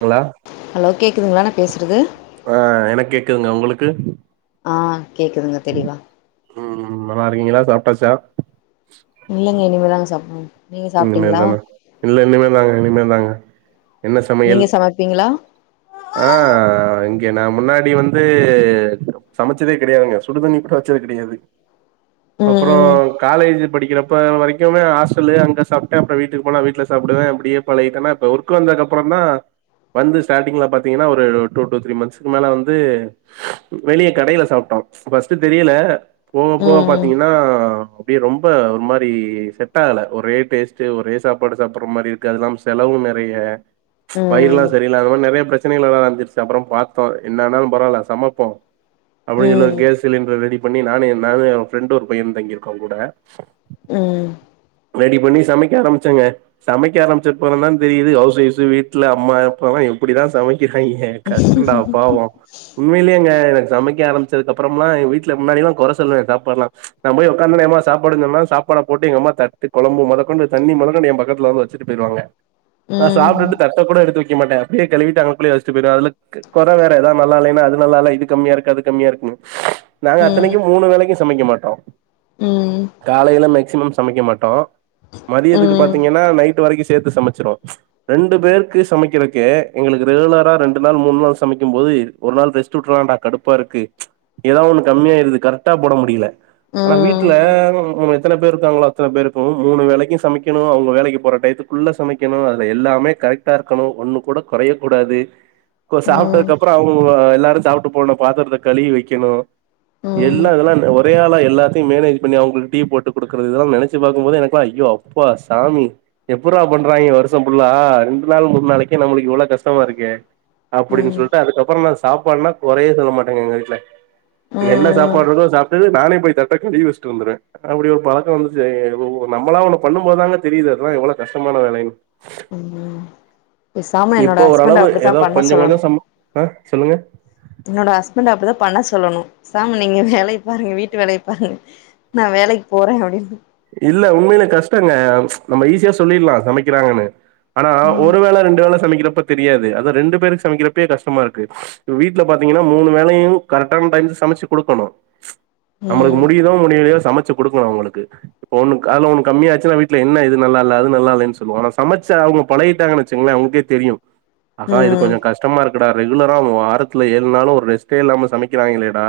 தோழா hello கேக்குதுங்ளா நா பேசுறது ஆ எனக் கேக்குதுங்க உங்களுக்கு ஆ கேக்குதுங்க தெளிவா ம் நல்லா இருக்கீங்களா சாப்ட்டாச்சா இல்லிங்க இனிமேதாங்க சாப்டனு நீங்க இனிமே சாப்ட்டீங்ளா தானா இல்ல இனிமே தாங்க இனிமே தாங்க என்ன சமையல் நீங்க சமப்பீங்களா ஆ இங்க நா முன்னாடி வந்து சமச்சதே கெடையாதுங்க சுடுதண்ணி கூட வெச்சது கெடையாது அப்புறோ ம் காலேஜு படிக்கிறப்ப வரைக்குமே ஹாஸ்டலு அங்க சாப்ட்டே அப்புற வீட்டுக்கு போனா வீட்ல சாப்புடுவே அப்புடியே பழகிடனா இப்ப ஒர்க் வந்தகப்பறந்தா வந்து ஸ்டாட்டிங்ல பாத்தீங்கன்னா ஒரு டூ டூ த்ரீ மந்த்ஸ்கு மேல வந்து வெளியே கடையில சாப்ட்டோ ஃபஸ்ட்டு தெரியல போக போக ம் பாத்தீங்கனா அப்டியே ரொம் ரொம்ப ஒரு மாரி செட்டகல ஒரே டேஸ்ட்டு ஒரே சாப்பாடு சாப்டுற மாரி இருக்கு அதெல்லாம் செலவும் நெறைய வயிரலா ம் சரியிலாத பொது நெறைய பிரச் சென்னைல வந்துச்சு அப்பறம் பாத்தோ என்னன்னாலும் பரவாயில்ல சமப்போம் அப்டின்னு சொல்லி ம் கேச சிலிண்டர் ரெடி பண்ணி நானும் என் நானும் ஃப்ரெண்டு ஒரு பையனும் தங்கியிருக்கோம் கூட ம் ரெடி பண்ணி சமைக்க ஆரம்பிச்சங்க சமைக்க ஆரம்பிச்ச அப்பறந்தா தெரியுது ஹவுஸ் ஓய்ஃபு வீட்ல அம்மா அப்பாலா எப்படிதா சமை ஃப்பாய்ங்க கஷ்டன்டா பாவோ உண்மையிலயேங்க எனக்கு சமைக்க ஆரம்பச்சதுக்கப்புறமா எங்க விட்ல முன்னாடிலா கொற சொல்வே சாப்பாட்லா நா போய் உக்காந்தொன்னே ஏம்மா சாப்பாடுன் சொன்னா சாப்பாட போட்டு எங்க அம்மா தட்டு குழம்பு மொதக்கொண்டு தண்ணி மொதக்கொண்டு எ பக்கத்ல வந்து வெ ச்சுட்டு போயிருவாங்க ம் நா சாப்ட்டுட்டு ம் தட்ட கூட எடுத்து வைக்க மாட்டே அப்டியே கழுவிட்டு அங்க க்குள்ளே வச்சுட்டு போய்டுவ அதுல க கொற வேற எதாவ் நல்லா இலைன்னா அது நல்லால்ல இது கம்மியா இருக்கு அது கம்மியா இருக்குன்னு நாங்க ம் ம் அத்தனைக்கு மூணு வேளைக்கு சமைக்க மாட்டோ ம் காலைல மேக்சிமம் சமைக்க மாட்டோ மதியத்துக்கு ம் பாத்தீங்க னா நைட் வரைக்கு சேத்து சமைச்சிருவோ ரெண்டு பேருக்கு சமைக்கிறக்கு எங்களுக் ரெகுலரா ரெண்டு நாள் மூணு நாள் சமைக்கும் போது ஒரு நாள் ரெஸ்ட் வுட்ரலான்டா கடுப்பா இருக்கு எதாவ் ஒன்னு கம்மியாயிருது கரெக்டா போட முடியல ஆனா வீட்ல [unintelligible] எத்தன பேர்ருக்காங்களோ அத்தன பேர்க்கு மூணு வேளைக்கு சமைக்கணு அவங்க வேலைக்கு போற டைத்துக்குள்ள சமைக்கணு அதுல எல்லாமே கரெக் ட்டா இருக்கணு ஒன்னு கூட கொறைய கூடாது கொ சாப்ட்டதுக்கு அப்றோ அவங்கவ்ங்க எல்லாரு சாப்ட்டு போன பாத்தரத்த கழுவி வைக்கணு ம் ம் ம் ம் எல்லா இதுலா இந்த ஒ ரே ஆளா எல்லாத்தையு மேனேஜ் பண்ணி அவங்களுக்கு டீ போட்டு குடுக்குறது இதெல்லா நெனைச்சு பாக்கும்போது எனக்குலா ஐயோ அப்பா சாமி எப்புறா பண்றாங்கே வருஷம் ஃபுல்லா ரண்டு நாள் மூண் நாளைக்கே நமளுக்கு இவ்ளோ கஷ் ஷ்டமா இருக்கே அப்டின் சொல்ட்டு அதுக்கப்றோ நா சாப்பாடுனா கொறையே சொல்ல மாட்டேங்க எங்க வீட்ல என்ன சாப்பாடுருக்கோ சாப்ட்டுது நானே போய் தட்ட கழுவி வச்சிட்டு வந்துருவ அப்டி ஒரு பழக்கோ வந்துச்சு ஒ ஒ நம்மளா ஒன்னு பண்ணும் போதாங்க தெரியுது அதுலா எவ்வளோ கஷ்டமான வேலைன்னு ம் ம் பேசாம என்னோட இப்போ ஹஸ்பண்ட் ஓரளவு அப்டித்தா ஏதோ பண்ண கொஞ்சோ கொஞ்சோ சொல்லணு சம் ஆ சொல்லுங்க என்னோட ஹஸ்பண்ட் அப்டிதா பண்ண சொல்லணு பேசாம நீங்க வேலை பாருங்க வீட்டு வேலை பாருங்க நா வேலைக்கு போறே அப்டின்னு இல்ல உண்மைலே கஷ்டங்க நம்ம ஈஸியா சொல்லிடுலா சமைக்கிறாங்கன்னு ஆனா ம் ஒரு வேள ரெண்டு வேள சமைக்கிறப்ப தெரியாது அத ரெண்டு பேருக்கு சமைக்கிறப்பே கஷ்டமா இருக்கு இப வீட்ல பாத்தீங்கன்னா மூணு வேளையு கரெக்டான டைம் சமைச்சு குடுக்கணு நம்மளுக்கு ம் முடியுதோ முடியலயோ சமைச்சு குடுக்கணு அவங்களுக்கு இப்போ ஒன்னு க ஆனா ஒன்னு கம்மியாச்சுன்னா வீட்ல என்ன இது நல்லால்ல அது நல்லால்லனு சொல்லுவோ ஆனா சமச்சா அவங்க பழகிட்டாங்கன் வச்சுங்களே உங்ளுக்கே தெரியு ஆகா இது ம் கொஞ்சொ கஷ்டமா இருக் குடா ரெகுலரா வாரத்துல ஏழு நாளு ஒரு ரெஸ்ட்டே இல்லாம சமைக்கிறாங்கலேடா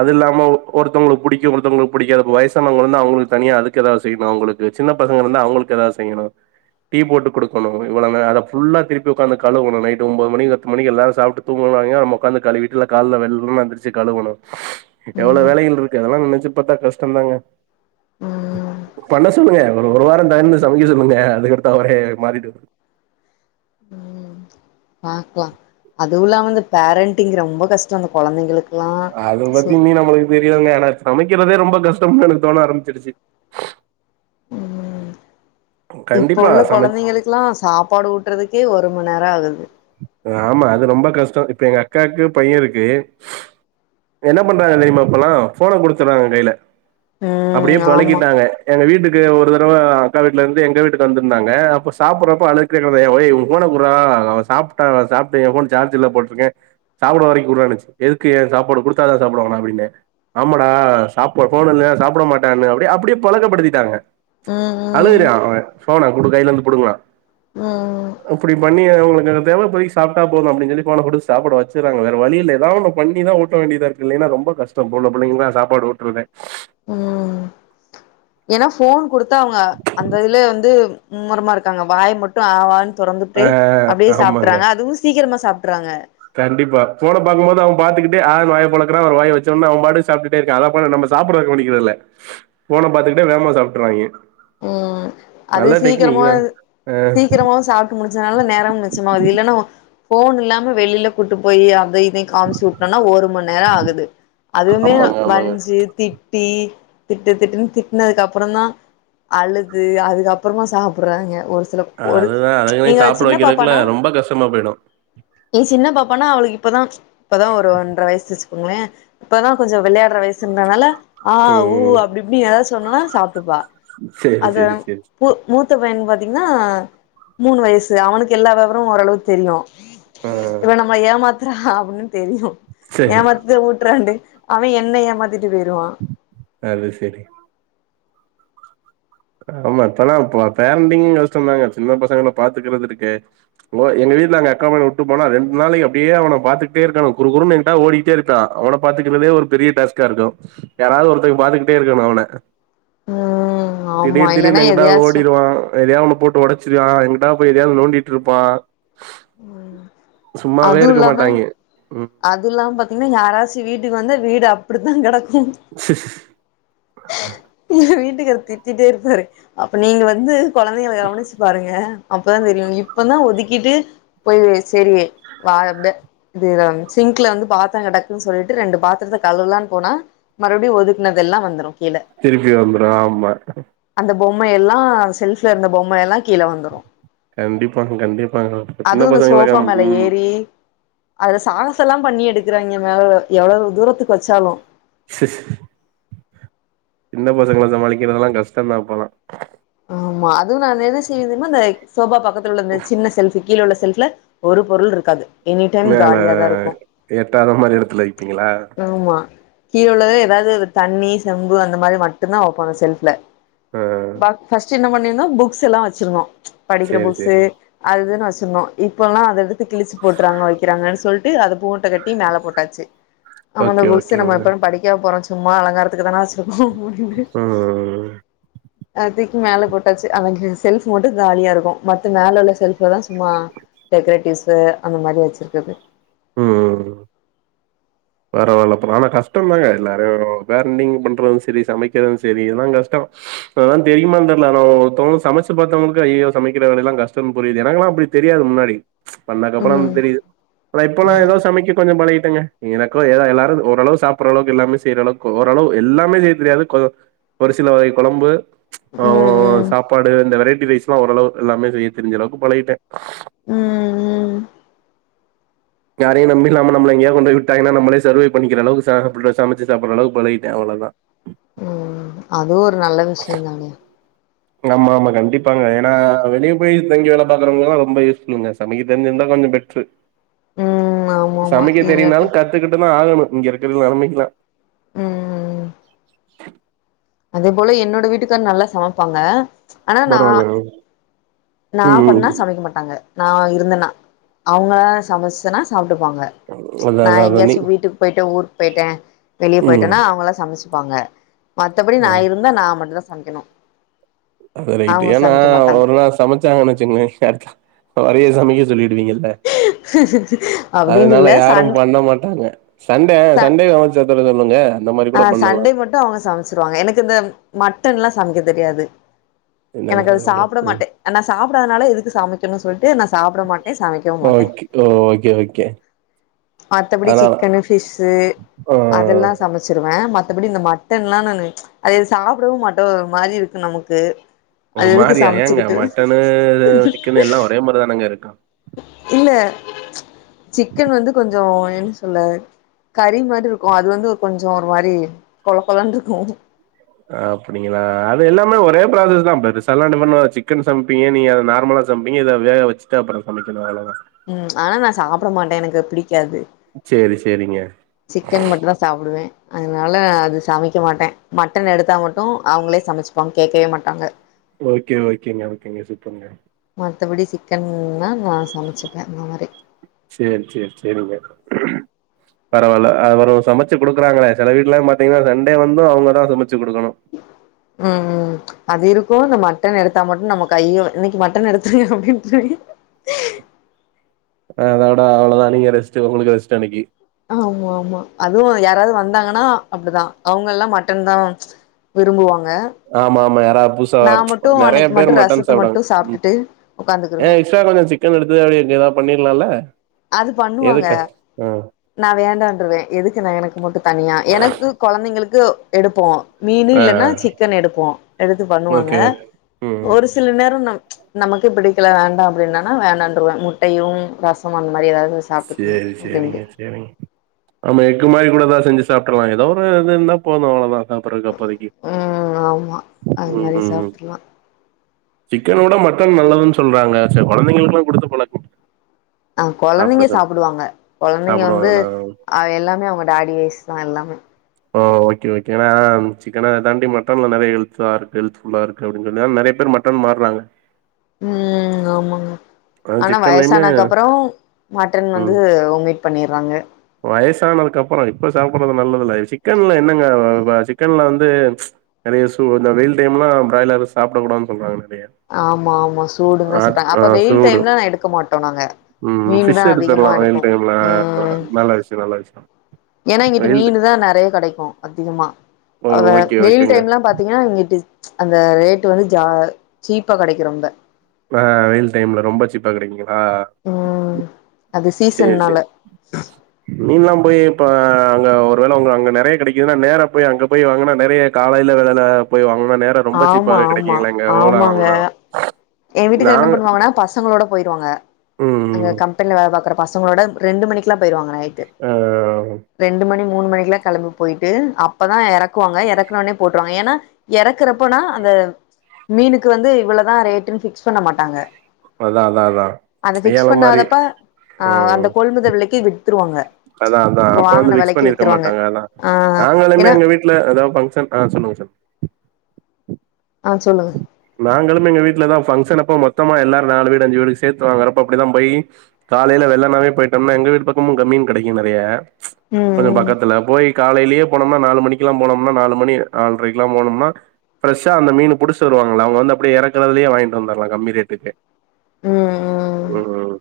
அது இல்லாம ஒ ஒருத்தவ்ங்களுக் பிடிக்கு ஒருத்தவ்ங்களுக் பிடிக்காது ப்ப வயசானவங்க வந் ந்தா அவங்களுக்கு தனியா அதுக்கு எதா செய்யணு அவங்களுக்கு சின்ன பசங்க இருந்தா அவங்களுக்கு எதா செய்யணு டீ போட்டு குடுக்கணு இவ்ளோ நே அத ஃபுல்லா திருப்பி உக்காந்து கழுவணு நைட்டு ஒம்போது மணி பத்து மணிக் எல்லாரு சாப்ட்டு தூங்குவாங்கே நம்ம உக்காந்து கழுவிட்டு இல்ல கால்ல வெள்ளனே எந்திருச்சு கழுவணு எவ்ளோ ம் வேலைகள் இருக்கு அதெல்லா நெனைச்சு பாத்தா கஷ்டந்தாங்க ம் பண்ண சொல்லுங்க ஒரு ஒரு வாரோ தந்து சமைக்க சொல்லுங்க அதுக்கடுத்து அவரே மாறிடுவா ம் பாக்லா அதுவு இல்லாம இந்த பேரண்டிங் ரொம்ப கஷ்டொ அந்த கொழந்தைங்களுக்கு அது பத்தியுமே நம்மளுக் தெரியுங்க எனா சமைக்கிறதே ரொம்ப கஷ்டம்னு எனக்கு தோண ஆரம்பிச்சிருச்சு இப்போ கண்டிப்பா உள்ள சமை கொழந்தைங்களுக்குல்லா சாப்பாடு ஊட்றதுக்கே ஒரு மண் நேரோ ஆகுது அ ஆமா அது ரொம்ப கஷ்டோ இப்ப எங்க அக்காக்கு பைய இருக்கு என்ன பண்றாங்க தெரியுமா இப்போலா ஃபோன குடுத்துறாங்க கைல அப்டியே ம் ஆமா பழக்கிட்டாங்க எங்க வீட்டுக்கு ஒரு தடவ அக்கா வீட்ல இருந்து எங்க வீட்டுக்கு வந்திருந்தாங்க அப்ப சாப்புடுறப்போ அழு [unintelligible] ஒய் ஒ ஃபோன குட்றா அவ சாப்ட்டா சாப்ட்டு எ போன் சார்ஜ் இல்ல போட்டுருக்கே சாப்புட வரைக்கு குடுறான்னுச்சு எதுக்கு ஏ சாப்பாடு குடுத்தாதா சாப்புடுவான்னா அப்டின்ன ஆமாடா சாப்ப ஃபோன் இல்ல சாப்புட மாட்டான்னு அப்டியே அப்டியே பழக்கப்படுத்திட்டாங்க ம் ம் அழகுறா அவெ ஃபோன குடு கைல இருந்து புடுங்குவ ம் அப்டி பண்ணியே அவங்களுக்கு தேவ இப்பதைக்கு சாப்ட்டா போது அப்டின் சொல்லி ஃபோன போட்டு சாப்பிட வெச்சர்றாங்க வேற வழி இல்ல எதாவொன்னு பண்ணிதா ஊட்ட வேண்டியதா இருக்கு இல்லனா ரொம்ப கஷ்ட இப்போ உள்ள பிள்ளைங்ளா சாப்பாடு ஊட்றதே ஏன்னா ஃபோன் குடுத்தா அவங்க அந்த இதுலே வந்து மும்மரமா இருக்காங்க வாய மட்டு ஆவானு ஆ தொறந்துட்டு அப்டியே ஆமாங்க சாப்ட்றாங்க அதுவு சீக்கரமா சாப்ட்றாங்க கண்டிப்பா ஃபோன பாக்கும் போது அவ பாத்துக்கிட்டு ஆன் வாய பொளக்கறா அப்ற வாய வெச்சோன அவம்பாட்டுக்கு சாப்டுட்டு இருக்கா அத போல நம்ம சாப்படத கவனிக்கறதில்ல ஃபோன பாத்துக்கிட்டே வேகமா சாப்ட்றாய்ங்க ம் அது சீக்கிரமு ஆ சீக்கிரமு சாப் ட்டு முடிச்சதுனால நேரமு மிச்சமாகுது இல்லன்னா ஃபோன் இல்லாம வெளியில கூட்டு போய் அதை இதையு காமிச்சு ஊட்னோனா ஒரு மண் நேர ஆகுது அதுமே ஆமாங்க ஆமாங்க வஞ்சு திட்டி திட்டு திட்டுன்னு திட்னதுக்கு அப்பறந்தா அழுது அதுக்கப்புறமா சாப்படுறாங்க ஒரு சில ஒரு அதுதா அதுகளயு எங்க சாப்பிட சின்ன வெக்கிறதுக்குல ரொம்ப கஷ்டமா போயிடு எ சின்ன பாப்பானா அவளுக்கு இப்பதா இப்பதா ஒரு ஒன்ற வயசு வெச்சுக்கோங்ளே இப்பதா கொஞ்ச விளையாடுற வயசுன்றனால ஆ ஊ ம் அப்டி இப்டின்னு எதாவது சொன்னோனா சாப்ட்டுப்பா சேரி அத சேரி சேரி பு மூத்த பையனுக் பாத்திங்னா மூணு வயசு அவனுக்கு எல்லா வெவரமு ஓரளவுக்கு தெரியு ஆ இவ நம்ம ஏமாத்தறா அப்படின்னு தெரியு சேரி ஏமாத் தி ஊட்றாணு அவ என்ன ஏமாத்திட்டு போயிருவா அது செரி ஆமா இப்பலா இப்ப பேரண்டிங்கு கஷ்டந்தாங்க சின்ன பசங்கள பாத்துக்கறது இருக்கே ஓ எங்க வீட்ல எங்க அக்கா பயன உட்டு போனா ரெண்டு நாளைக்கு அப்டியே அவன பாத்துகிட்டே இருக்கனு குறுகுறுனு எங்கிட்டாது ஓடிட்டே இரு க்கா அவன பாத்துக்கிறதே ஒரு பெரிய டாஸ்க்கா இருக்கு யாராது ஒருத்தர் பாத்துக்கிட்டே இருக்கணு அவன ம் ஆமா திடீர் இல்லன்னா திடீர்னு எங்கிட்டாது எதையாச்சு ஓடிருவா அப்ற எதையா ஒன்ன போட்டு ஒடைச்சிருவா எங்க்கிட்டா போய் எதையாது நோண்டிட்ருப்பா ம் சும்மாவே இருக்க மாட்டாய்ங்க ம் அதுல்லாம பாத்திங்னா யாராச்சி வீட்டுக்கு வந்தா வீடு அப்டித்தா கடக்கு ச எ வீட்டுகாரு திட்டிட்டே இருப்பாரு அப்ப நீங்க வந்து கொழந்தைகள கவனிச்சு பாருங்க அப்போதா தெரியு இப்பதா ஒதுக்கிட்டு போய் செரி வா து இது சிங்க்ல வந்து பாத்தர கெடக்குது சொல்ட்டு ரெண்டு பாத்தரத்த கழுவலான்னு போனா மறுபடி ஒதுக்குனதெல்லா வந்துரு கீழ திருப்பி வந்துரு ஆமா அந்த பொம்மைையெல்லா செல்ஃப்ல இருந்த பொம்மைையெல்லா கீழ வந்துரு கண்டிப்பாங்க கண்டிப்பாங்க சின்ன அதுவு இந்த பசங்கள சோஃபா கம் மேல ம் ஏறி அதுல சாகச எல்லா பண்ணி எடுக்கறாய்ங்க மேல எவ்வளவு தூரத்துக்கு வெச்சாலு ஷ் ஷ் சின்ன பசங்கள சமாளிக்கிறதெல்லா கஷ்டந்தா இப்பலா ஆமா அதுவு நா என்ன செய்வந்தெரிமா இந்த சோபா பக்கத்துல உள்ள இந்த சின்ன செல்ஃப் கீழ உள்ள செல்ஃப்ல ஒரு பொருள் இருக்காது எனி டைம் மேல காாலியாதா இருக்கு எட்டாத மாரி எடத்துல வைப்பீங்களா ஆமா கீழே உள்ளது எதாது தண்ணி செம்பு அந்த மாதிரி மட்டுந்தா வெப்பாங்க செல்ஃப்ல ஆ ப ஃபஸ்ட் என்ன பண்ணிருன்னோ புக்ஸ் எல்லா வெச்சிருன்னோ படிக்கிற சேரி புக்ஸு சேரி அது இதுன்னு வெச்சுற்ணு இப்பெல்லா அத எடுத்து கிழிச்சி போட்டுறாங்க வைக்கிறாங்கன் சொல்ட்டு அத போ ட்ட கட்டி மேல போட்டாச்சு நம்மன ஓகே புக்ஸ் நம்ம ஓகேங்க இப்ப படிக்கவா போற சும்மா அலங்காரத்துக்கதான வெச் இப்போ மூடிடு ம் அ தூக்கி மேல போட்டாச்சு அது செல்ஃப் மட்டு காலியா இருக்கு மத்த மேல உள்ள செல்ஃப்ல தா சும்மா டெக்ரேட்டிவ்ஸு அந்த மாரி வெச்சிருக்கது ம் வேற வேல அப்புற ஆனா கஷ்ட தாங்க எல்லாரு வே நீங்க பண்றது சரி சமைக்கற சரி எல்லா கஷ்ட அதா தெரியுமா தெர்ல நா தொ சமச்சு பாத்தவங்களுக்கு ஐயோ சமைக்கிற வேலலல்லா கஷ்டொன் புரியுது எனக்குல்லா அப்டி தெரியாது முன்னாடி பண்ணக்கப்புறம் ம் தெரியுது ஆனா இப்பல்லா ம் ஏதோ சமைக்க கொஞ்சொ பலகிட்டங்க எனக்கு ஏனா எல்லாரு ஓரளவு சாப்புட்ற அளவுக்கு எல்லாமே செய்ற அளவுக்கு ஓரளவு எல்லாமே செய்ய தெரியாது கொஞ்ச ஒரு சில வகை கொழம்பு ஆ ம் ம் சாப்பாடு இந்த வெரைட்டி ரைஸ்ல்லா ஓரளவு எல்லாமே செய்ய தெரிஞ்ச அளவுக்கு பழகிட்டே ம் ம் யாரையு நம்பி இல்லாம நம்மள எங்கயா கொண்டு விட்டங்கா நம்மளே சர்வை பண்ணிக்கிற அளவுக்கு சாப்புட்ற சமச்சு சாப்புட்ற அளவு பழகிட்டே அவ்ளதா ம் அதுவு ஒரு நல்ல விஷய தானே ஆமா ஆமா கண்டிப்பாங்க ஏன்னா வெளியே போய் தங்கி வேல பாக்குறவங்கல்லா ரொம்ப யூஸ்ஃபுள்ங்க சமைக்க தெரிஞ்சிருந்தா கொஞ்ச பெஸ்ட்டு ஆ சமைக்க தெரியனாலு கத்துக்கிட்டுதா ஆகணு இங்க இருக்குற நெலமைக்குலா ம் ம் ம் அதே போல என்னோட வீட்டுக்கார் நல்லா சமைப்பாங்க ஆனா நா பரவாலங்க நா பண்ணா சமைக்க மாட்டாங்க நா இருந்தேனா அவங்க சமைச்சன்னா சாப்ட்டுப்பாங்க அதா நா அதா அதா நீ எங்கேயாச்சு வீட்டுக்கு போயிட்டே ஊருக்கு போயிட்டே வெளியே ம் போயிட்டேன்னா அவங்களா சமச்சு ப்பாங்க மத்தபடி நா அதா இருந்தா நா மட்டு தா சமைக்கணு அது ரைட்டு அவங்க ஏன்னா சமைக்க மாட்டாங்க ஒரு நாள் சமச்சாங்கன்னு வெச்சுக்கங்கய ஷட் அவரைய சமைக்க சொல்லிடுவீங்கள்ல அப்டின்னு அதனால இல்ல யாரு சண் பண்ண மாட்டாங்க சண்டே ச சண்டே சமச்சுதர சொல்லுங்க அந்த மாரி கூட பண்ணலா டு அவங்க சமச்சிருவாங்க எனக்கு இந்த மட்டன்ல்லா சமைக்க தெரியாது என்னங்க எனக்கு அது சாப்புட சொல்றீங்க மாட்டே அ நா சாப்டாதனால எதுக்கு சமைக்கணு சொல்ட்டு நா சாப்ட மாட்டே சமைக் ஓகே ஓ ஓகே ஓகே மத்தபடி அதனால சிக்கனு ஃபிஷ்ஷு ஆ அதெல்லா சமச்சிருவே மத்தபடி இந்த மட்டன்லா நானு அது சாப்டவு மாட்ட ஒரு மாரி இருக்கு நமக்கு ஒரு அது எதுக்கு மாரியா ஏங்க சமைச்சுக்கிட்டு மட்டனு சிக்கனு எல்லா ஒரே மாரிதானங்க இருக்கு இல்ல சிக்கன் வந்து கொஞ்சோ என்ன சொல்ல கறி மாரி இருக்கு அது வந்து கொஞ்சோ ஒரு மாரி கொழ கொழன்ருக்கு அப்டிங்களா அது எல்லாமே ஒரே ப்ராசஸ் தா பெருசால [unintelligible] பண்ண சிக்கன் சம் பீங்க நீங்க அத நார்மலா சமப்பீங்க இத வேக வெச்சுட்டு அப்புற சமப்பீங்க அவ்ளதா ம் ஆனா நா சாப்புட மாட்டே எனக்கு அ பிடிக்காது சேரி சேரிங்க சிக்கன் மட்டுதா சாப்டுவே அதுனால அது சமைக்க மாட்டே மட்டன் எடுத்தா மட்டு அவங்களே சமச்சப்பாங்க கேக்கவே மாட்டாங்க ஓகே ஓகேங்க ஓகேங்க சுப்பர்ங்க மத்தபடி சிக்கன்னா நா சமச்சுப்பே அந்த மாரி சேரி சேரி சேரிங்க பரவால்ல அ வரு சம சமைச்சு குடுக்குறாங்களே சேல வீட்டுல பாத்தீங்கன்னா சண்டே வந்து அவங்க தா சமைச்சு கொடுக்கணு உம் உம் அது இருக்கு இந்த மட்டன் எடுத்தா மட்டு நம்ம கையோ இன்னைக்கு மட்டன் எடுத்து அப்படின்னு ஆ அதோட அவ்வளதா நீங்க ரெஸ்டு உங்களுக்கு ரெஸ்டு அன்னைக்கு ஆமா ஆமா அதுவு யாராவது வந்தாங்கன்னா அப்படிதா அவங்க எல்லா மட்டன்தா விரும்புவாங்க ஆமா ஆமா யாராது பு துசா நா மட்டு நெறையா அன்னைக்கு பேர் மட்டு மட்டன் ரசத்த சாப்டாங்க மட்டு சாப்ட்டுட்டு ஏ உக்காந்துக்குருவே சார் வந்துடுச்சு சிக்கன் எடுத்தத்து அப்படியே இங்க எதாவது பண்ணிடலால்ல அது பண்ணுவாங்க நா வேண்டான்ருவே எதுக்கு நா எனக்கு மட்டு தனியா எனக்கு கொழந்தைங்களுக்கு எடுப்போ மீனு ஆ இல்லன்னா சிக்கன் எடுப்போ எடுத்து பண்ணுவாங்க ஓகே ஓகே ம் ஒரு சி ஒரு சில நேரம் நம் ம்ச் நமக்கே பிடிக்கல வேண்டா அப்படின்னனா வேண்டாம்னுருவே முட்டையும் ரச ம் அந்த மாரி ஏதாவது சாப்ட்டுக்கலா சேரி அப்டின்ட்டு சேரிங்க சேரிங்க ஆமா எக்கு மாரி கூடதா செஞ்சு சாப்பிட்டுர்லா ஏதோ ஒரு இது இருந்தா போது அவ்ளோதா சாப்புடுரதுக்கு அப்போதைக்கு ம் ஆமா அது உம் மாரி உம் உம் சாப்ட்ரலா சிக்கன விட மட்டன் நல்லதுன்னு சொல்றாங்க சரி கொழந்தைங்களுக்கு எல்லா குடுத்து பழகுங் ஆ கொழந்தைங்க சாப்பிடுவாங்க கொழந்தைங்க வந்து சாப்டுவாங்களா எல்லாமே அவங்க டாடி விஷ் தா எல்லாமே ஓ ஓக்கே ஓக்கேனா சிக்கனா தாண்டி மட்டன்ல நெறைய ஹெல்தா இருக்கு ஹெல்தஃபுல்லா இருக்கு அப்படின்ரதுனால நெறையா பேர் மட்டன் மாறாங்க உம் ஆமா ஆனா வயசானக்கு அப்புறோ மட்டன் வந்து ம் ஒமிட் பண்ணிறாங்க வயசானதுக்கு அப்புறோ இப்ப சாப்பிடடுறது நல்லதுல்ல சிக்கன்ல என்னங்க சிக்கன்ல வந்து ம்ச் நெறைய சூ இந்த வெயில் டைம் எல்லா பிராய்லர் சாப்பிட கூடாதுனு சொல்றாங்க நெறையா ஆமா ஆமா சூடுன்தா சொல்றாங்க அப்ப வெயில் சூடு டைம்ல நா எடுக்க மாட்டோ நாங்க ம் மீன் ஃபிஷ் எடுத்துரலா வெயில் டைம்ல நல்லா விஷயோ நல்ல விஷயோ ஏன்னா இங்குட்டு வெயில் மீன் தா நெறையா கெடைக்கு அதிகமா ஓ அவ ஓகே வெயில் ஓகேங்க டைம் எல்லா பாத்தீங்கன்னா இங்கிட்டு அந்த ரேட்டு வந்து ஜா சீப்பா கெடைக்கு ரொம்ப ப வெயில் டைம்ல ரொம்ப சீப்பா கெடைக்குங்களா உம் சேரி சேரி மீன்லா போய் இப்ப அங்க ஒருவேளை அவங்க அங்க நெறைய கெடைக்குதுன்னா நேர போய் அங்க போய் வாங்கன்னா நெறைய காலையில வெள்ளன்ன போய் வாங்கனா நேர ரொம்ப ஆமா சீப்பாவவே கெடைக்குங்களா எங்க ஓலா வாங்கனா எ வீட்டுக்கார்ரு என்ன பண்ணுவாங்கன்னா பசங்களோட போயிடுவாங்க ம் அங்க கம்பனில்ல வேல பாக்குற பசங்களோட ரெண்டு மணிக்கெல்லா போயிடுவாங்க நைட்டு ஆ ரெண்டு மணி மூணு மணிக்குல்லா கெளம்பி போயிட்டு அப்பதா எறக்குவாங்க எறக்குனோனே போட்டுருவாங்க ஏன்னா எறக்குறப்போனா அந்த மீனுக்கு வந்து இவ்வளோதா ரேட்டுன்னு பிக்ஸ் பண்ண மாட்டாங்க அதா அதா அதா அத பிக்ஸ் ஏல மாரி பண்ணாதப்பா ஆ அந்த ம் கொள்முதல் விலைக்கு வித்துருவாங்க அதா அதா அப்ப வந்து வாங்குன பிக்ஸ் வெலைக்கு பண்ணிருக்க வித்துருவாங்க மாட்டாங்க அதா ஆ நாங்களுமே ஏன்னா எங்க வீட்டு இல்ல ஏதாவது பங்க்ஷன் ஆ சொல்லுங்க சொல்லு ஆ சொல்லுங்க நாங்களுமே எங்க வீட்டுலதா பங்க்ஷன் அப்ப மொத்தமா எல்லாரு நாலு வீடு அஞ்சு வீடு சேத்து வாங்கறப்ப அப்டிதா போய் காலையில வெள்ளண்ணாவே போயிட்டோம்னா எங்க வீட்டு பக்கமு கம் மீன் கிடைக்கு நெறைய கொஞ்சோ ம் பக்கத்துல போய் காலையிலேயே போனம்னா நாலு மணிக்கெல்லா போனம்னா நாலு மணி நால்ரைக்குலா போனம்னா ஃபிரஷ் ஆ அந்த மீன் புடி வாங்களா அவுங்க வந்து அப்டியே இறக்குகறதுலயே வாங்கிட்டு வந்துரலா கம்மி ரேட்டுக்கே ம் ம் ம் ம்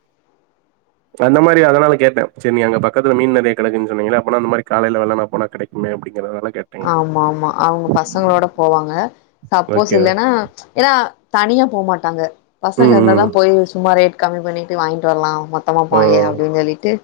அந்த மாரி அதனால கேட்டே சேரி நீங்க பக்கத்துல மீன் நெறைய கிடக்குன்னு சொன்னீங்களா அப்பனா அந்த மாரி காலைல வெள்ளனா போனா கிடைக்கு மே அப்டிங்களால கேட் ஆமா ஆமா அவ்ங்க பசங்களோட போவாங்க சப்போஸ் ஓகே இல்லன்னா எனா தனியா போமாட்டாங்க பசங்க ம் இந்தா தா ம் போய் சும்மா ரேட் கம் பண்ணிடு வாங்கிட் வரலா மா சும்மா போங்கயா ஓ அப்டினு சொல்லிட்டு